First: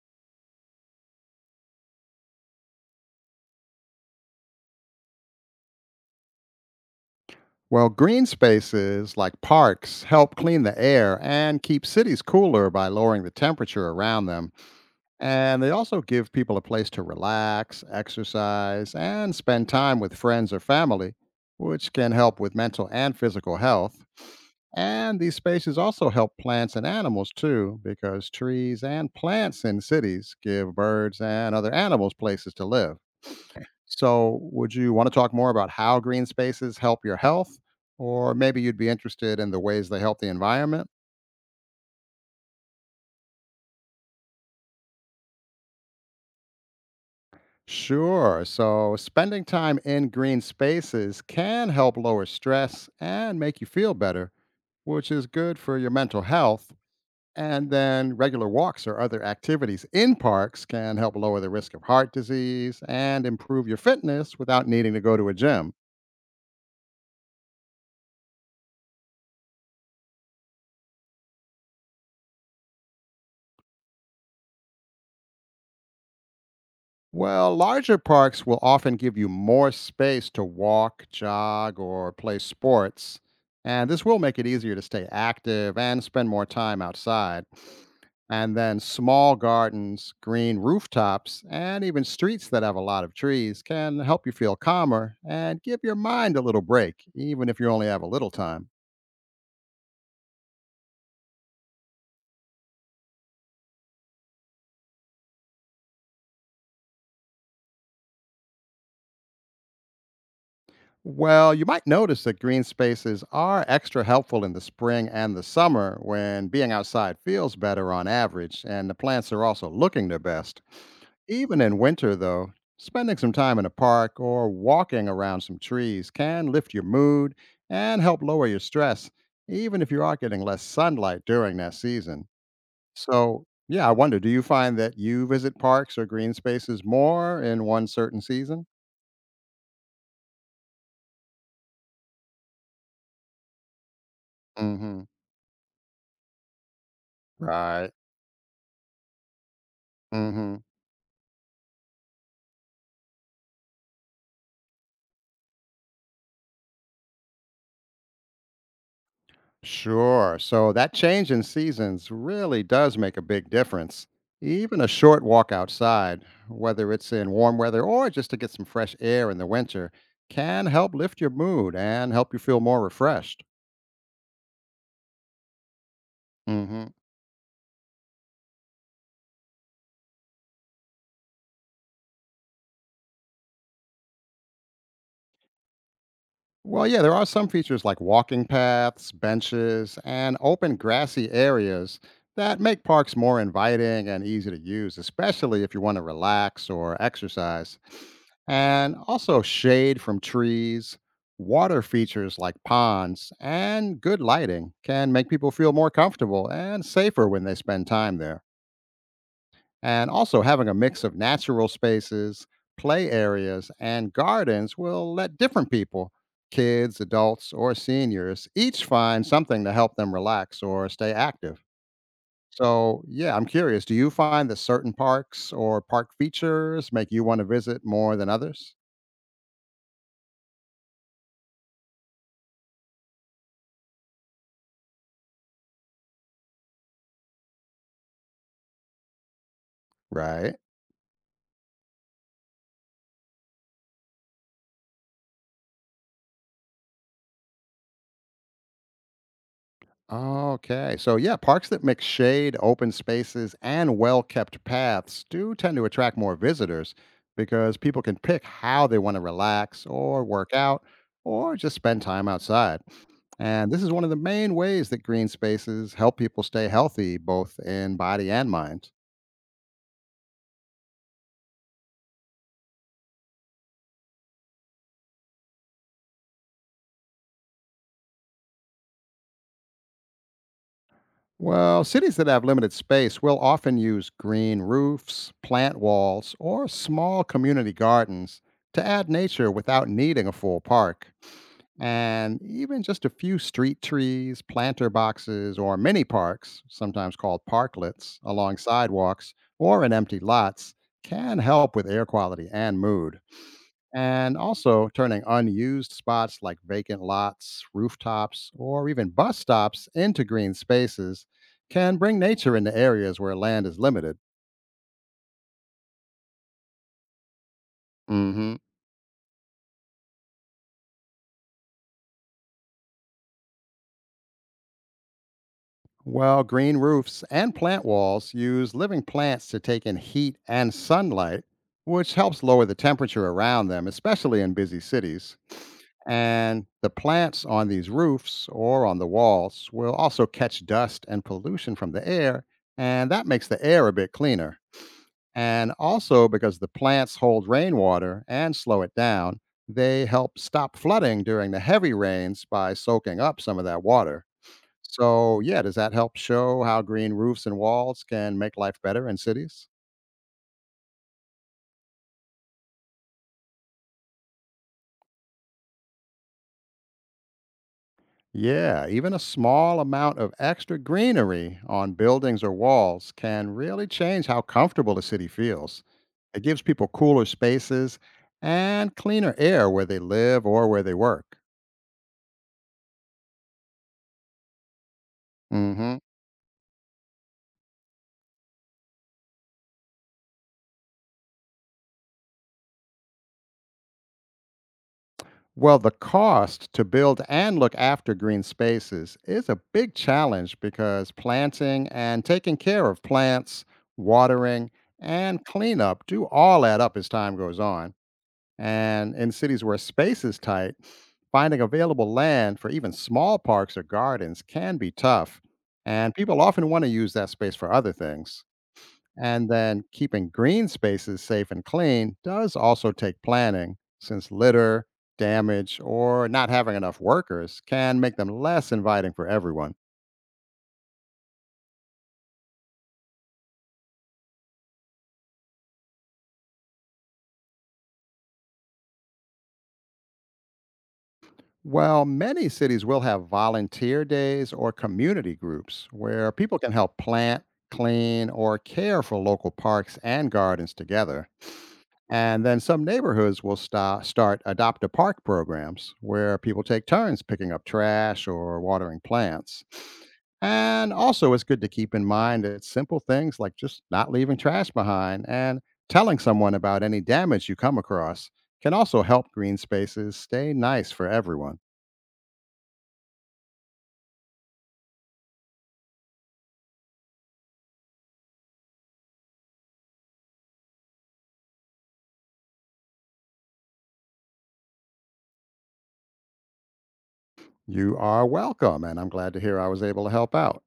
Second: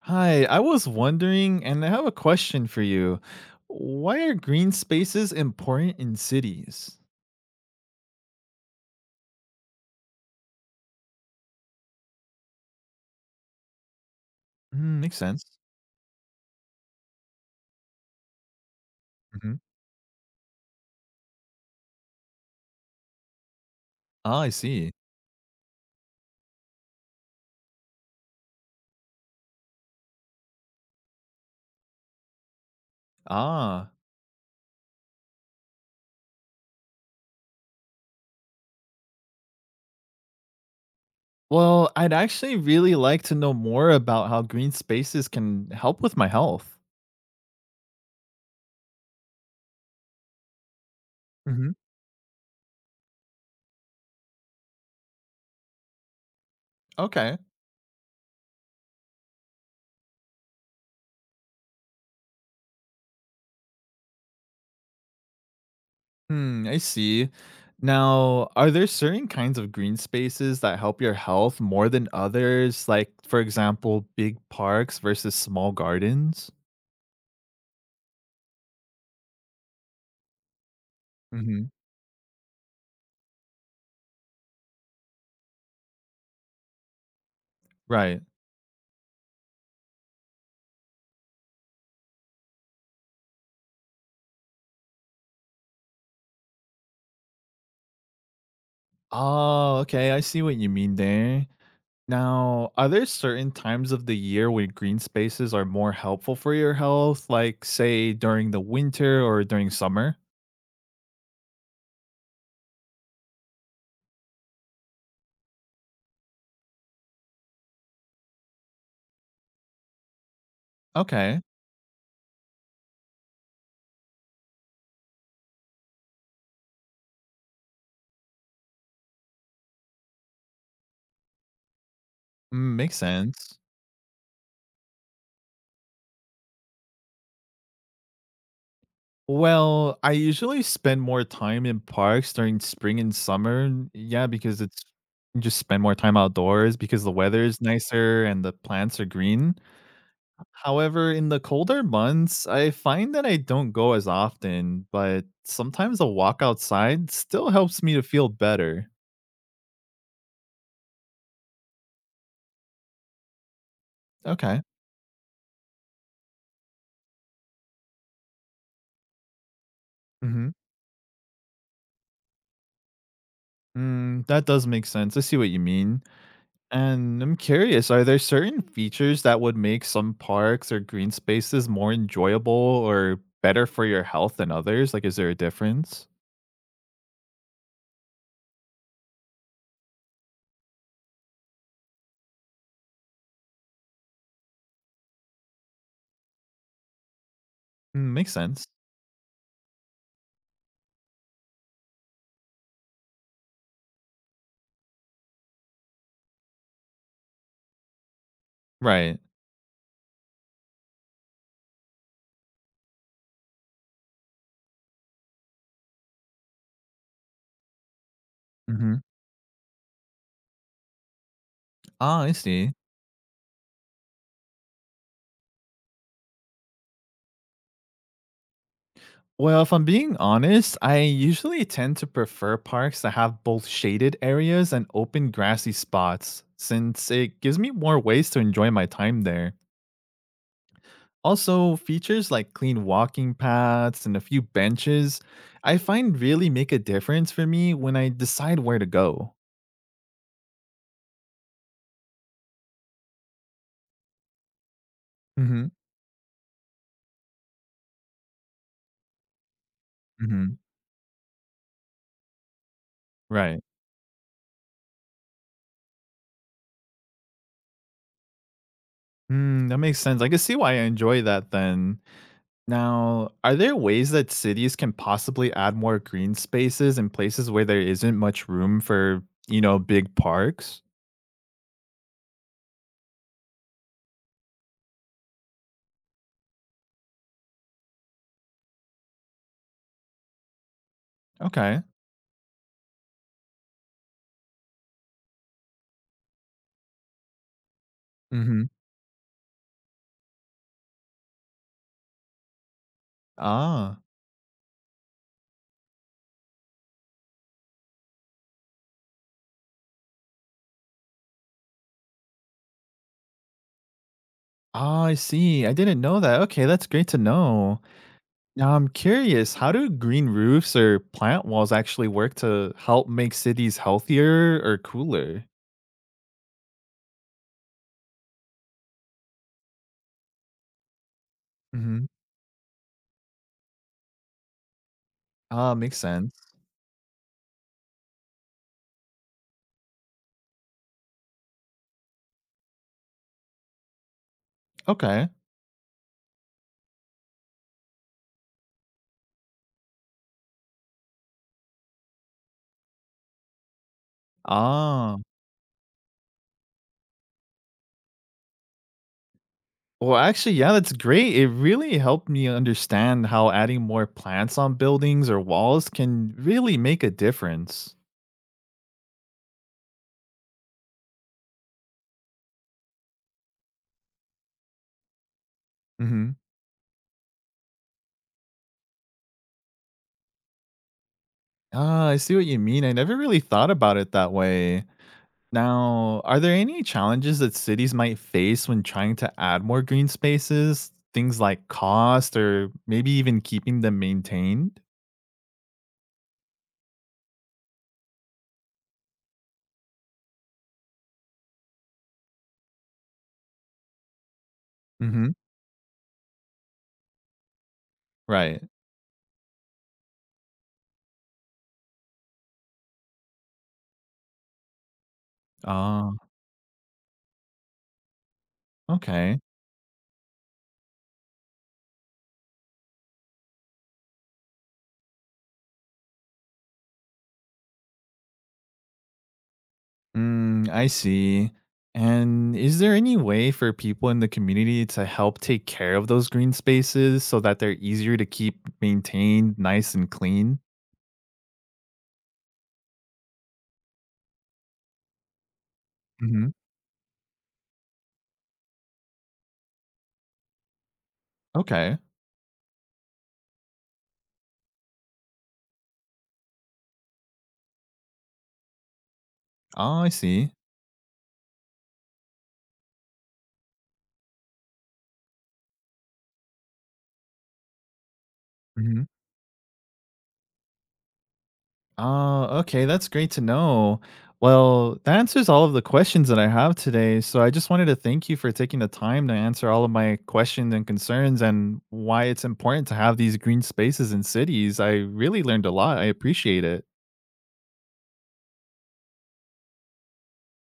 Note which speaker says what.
Speaker 1: Hi, I was wondering, and I have a question for you. Why are green spaces important in cities?
Speaker 2: Well, green spaces like parks help clean the air and keep cities cooler by lowering the temperature around them.
Speaker 1: Mm, makes sense.
Speaker 2: And they also give people a place to relax, exercise, and
Speaker 1: Hmm.
Speaker 2: spend time with friends or family, which can help with mental and physical health.
Speaker 1: Ah, I see.
Speaker 2: And these spaces also help plants and animals too, because trees and plants in cities give birds and other animals places to live.
Speaker 1: Ah,
Speaker 2: So, would you want to talk more about how green spaces help your health? Or maybe you'd be interested in the ways they help the environment?
Speaker 1: well, I'd actually really like to know more about how green spaces can help with my health.
Speaker 2: Sure. So, spending time in green spaces can
Speaker 1: Hmm.
Speaker 2: help lower stress and make you feel better, which is good for your mental health.
Speaker 1: Okay.
Speaker 2: And then, regular walks or other activities in parks can help lower the risk of heart disease and improve your fitness without needing to go to a gym.
Speaker 1: Hmm, I see. Now, are there certain kinds of green spaces that help your health more than others? Like, for example, big parks versus small gardens?
Speaker 2: Well, larger parks will often give you more space to walk,
Speaker 1: Hmm.
Speaker 2: jog, or play sports, and this will make it easier to stay active and spend more time outside.
Speaker 1: Right.
Speaker 2: And then small gardens, green rooftops, and even streets that have a lot of trees can help you feel calmer and give your mind a little break, even if you only have a little time.
Speaker 1: Oh, okay. I see what you mean there. Now, are there certain times of the year when green spaces are more helpful for your health, like say during the winter or during summer?
Speaker 2: Well, you might notice that green spaces are extra helpful in the spring and the summer when being outside feels better on average, and the plants are also looking their best.
Speaker 1: Okay.
Speaker 2: Even in winter, though, spending some time in a park or walking around some trees can lift your mood and help lower your stress, even if you are getting less sunlight during that season.
Speaker 1: Mm, makes
Speaker 2: So,
Speaker 1: sense.
Speaker 2: yeah, I wonder, do you find that you visit parks or green spaces more in one certain season?
Speaker 1: Well, I usually spend more time in parks during spring and summer. Yeah, because
Speaker 2: Mm
Speaker 1: it's
Speaker 2: hmm.
Speaker 1: you just spend more time outdoors because the weather is
Speaker 2: Right.
Speaker 1: nicer and the plants are green.
Speaker 2: Mm hmm.
Speaker 1: However, in the colder months, I find that I don't go as often, but sometimes a walk outside still helps me to feel better.
Speaker 2: Sure. So that change in seasons really does make a big difference.
Speaker 1: Okay.
Speaker 2: Even a short walk outside, whether it's in warm weather or just to get some fresh air in the winter,
Speaker 1: Hmm.
Speaker 2: can help lift your mood and help you feel more refreshed.
Speaker 1: Mm, that does make sense. I see what you mean.
Speaker 2: hmm
Speaker 1: And I'm curious, are there certain features that would make some parks or green spaces more enjoyable or better for your health than others? Like, is there a difference?
Speaker 2: Well, yeah, there are some features like walking paths, benches, and open grassy areas that make parks more inviting and easy to use, especially if you want to relax or exercise.
Speaker 1: Mm, makes sense.
Speaker 2: And also shade from trees, water features like ponds, and good lighting can make people feel more comfortable and safer when they spend time there.
Speaker 1: Right.
Speaker 2: And also, having a mix of natural spaces, play areas, and gardens will let different people, kids, adults, or seniors, each
Speaker 1: Hmm.
Speaker 2: find something to help them relax or stay active.
Speaker 1: Ah, I see.
Speaker 2: So, yeah, I'm curious, do you find that certain parks or park features make you want to visit more than others?
Speaker 1: Well, if I'm being honest, I usually tend to prefer parks that have both shaded areas and open grassy spots, since it gives me more ways to enjoy my time there.
Speaker 2: Right.
Speaker 1: Also, features like clean walking paths and a few benches, I find really make a difference for me when I decide where to go.
Speaker 2: Okay. So, yeah, parks that mix shade, open spaces, and well kept paths do
Speaker 1: Hmm.
Speaker 2: tend to attract more visitors because people can pick how they want to relax or work
Speaker 1: Hmm.
Speaker 2: out or just spend time outside.
Speaker 1: Right.
Speaker 2: And this is one of the main ways that green spaces help people stay healthy, both in body and mind.
Speaker 1: Mm, that makes sense. I can see why I enjoy that then. Now, are there ways that cities can possibly add more green spaces in places where there isn't much room for big parks?
Speaker 2: Well, cities that have limited space will often use green roofs, plant walls, or small community gardens to add nature without needing a full park.
Speaker 1: Okay.
Speaker 2: And even just a few street trees, planter boxes, or mini parks, sometimes called parklets, along
Speaker 1: Mhm.
Speaker 2: sidewalks or in empty lots can help with air quality and mood.
Speaker 1: Ah.
Speaker 2: And also turning unused spots like vacant lots, rooftops, or even bus stops into green spaces can bring nature into areas where land is limited.
Speaker 1: Ah, I see. I didn't know that. Okay, that's great to know.
Speaker 2: Mhm.
Speaker 1: Now, I'm curious, how do green roofs or plant walls actually work to help make cities healthier or cooler?
Speaker 2: Well, green roofs and plant walls use living plants to take in heat and sunlight,
Speaker 1: Mhm.
Speaker 2: which helps lower the temperature around them, especially in busy cities.
Speaker 1: Ah, makes sense.
Speaker 2: And the plants on these roofs or on the walls will also catch dust and pollution from the air, and that makes the air a bit cleaner.
Speaker 1: Okay.
Speaker 2: And also because the plants hold rainwater and slow it down, they help stop flooding during the heavy rains by soaking up some of that water.
Speaker 1: Ah.
Speaker 2: So, yeah, does that help show how green roofs and walls can make life better in cities?
Speaker 1: Well, actually, yeah, that's great. It really helped me understand how adding more plants on buildings or walls can really make a difference.
Speaker 2: Yeah, even a small amount of extra greenery on buildings or walls can really change how comfortable the city feels.
Speaker 1: Hmm.
Speaker 2: It gives people cooler spaces and cleaner air where they live or where they work.
Speaker 1: Ah, I see what you mean. I never really thought about it that way.
Speaker 2: Mhm.
Speaker 1: Now, are there any challenges that cities might face when trying to add more green spaces? Things like cost or maybe even keeping them maintained?
Speaker 2: Well, the cost to build and look after green spaces is a big challenge because planting and taking care of plants, watering,
Speaker 1: Hmm.
Speaker 2: and cleanup do all add up as time goes on.
Speaker 1: Right.
Speaker 2: And in cities where space is tight, finding available land for even small parks or gardens can be tough.
Speaker 1: Ah,
Speaker 2: And people often want to use that space for other things.
Speaker 1: okay.
Speaker 2: And then keeping green spaces safe and clean does also take planning, since litter, damage, or not having enough workers can make them less inviting for everyone.
Speaker 1: Mm, I see. And is there any way for people in the community to help take care of those green spaces so that they're easier to keep maintained, nice and clean?
Speaker 2: Well, many cities will have volunteer days or community groups where
Speaker 1: Hmm.
Speaker 2: people can help plant, clean, or care for local parks and gardens together.
Speaker 1: Okay.
Speaker 2: And then some neighborhoods will start adopt a park programs where people take turns picking up trash or watering plants.
Speaker 1: Oh, I see.
Speaker 2: And also, it's good to keep in mind that simple things like just not leaving trash behind and telling someone about any damage you come across can
Speaker 1: Hmm.
Speaker 2: also help green spaces stay nice for everyone.
Speaker 1: Oh, okay. That's great to know. Well, that answers all of the questions that I have today. So I just wanted to thank you for taking the time to answer all of my questions and concerns and why it's important to have these green spaces in cities. I really learned a lot. I appreciate it.
Speaker 2: You are welcome, and I'm glad to hear I was able to help out.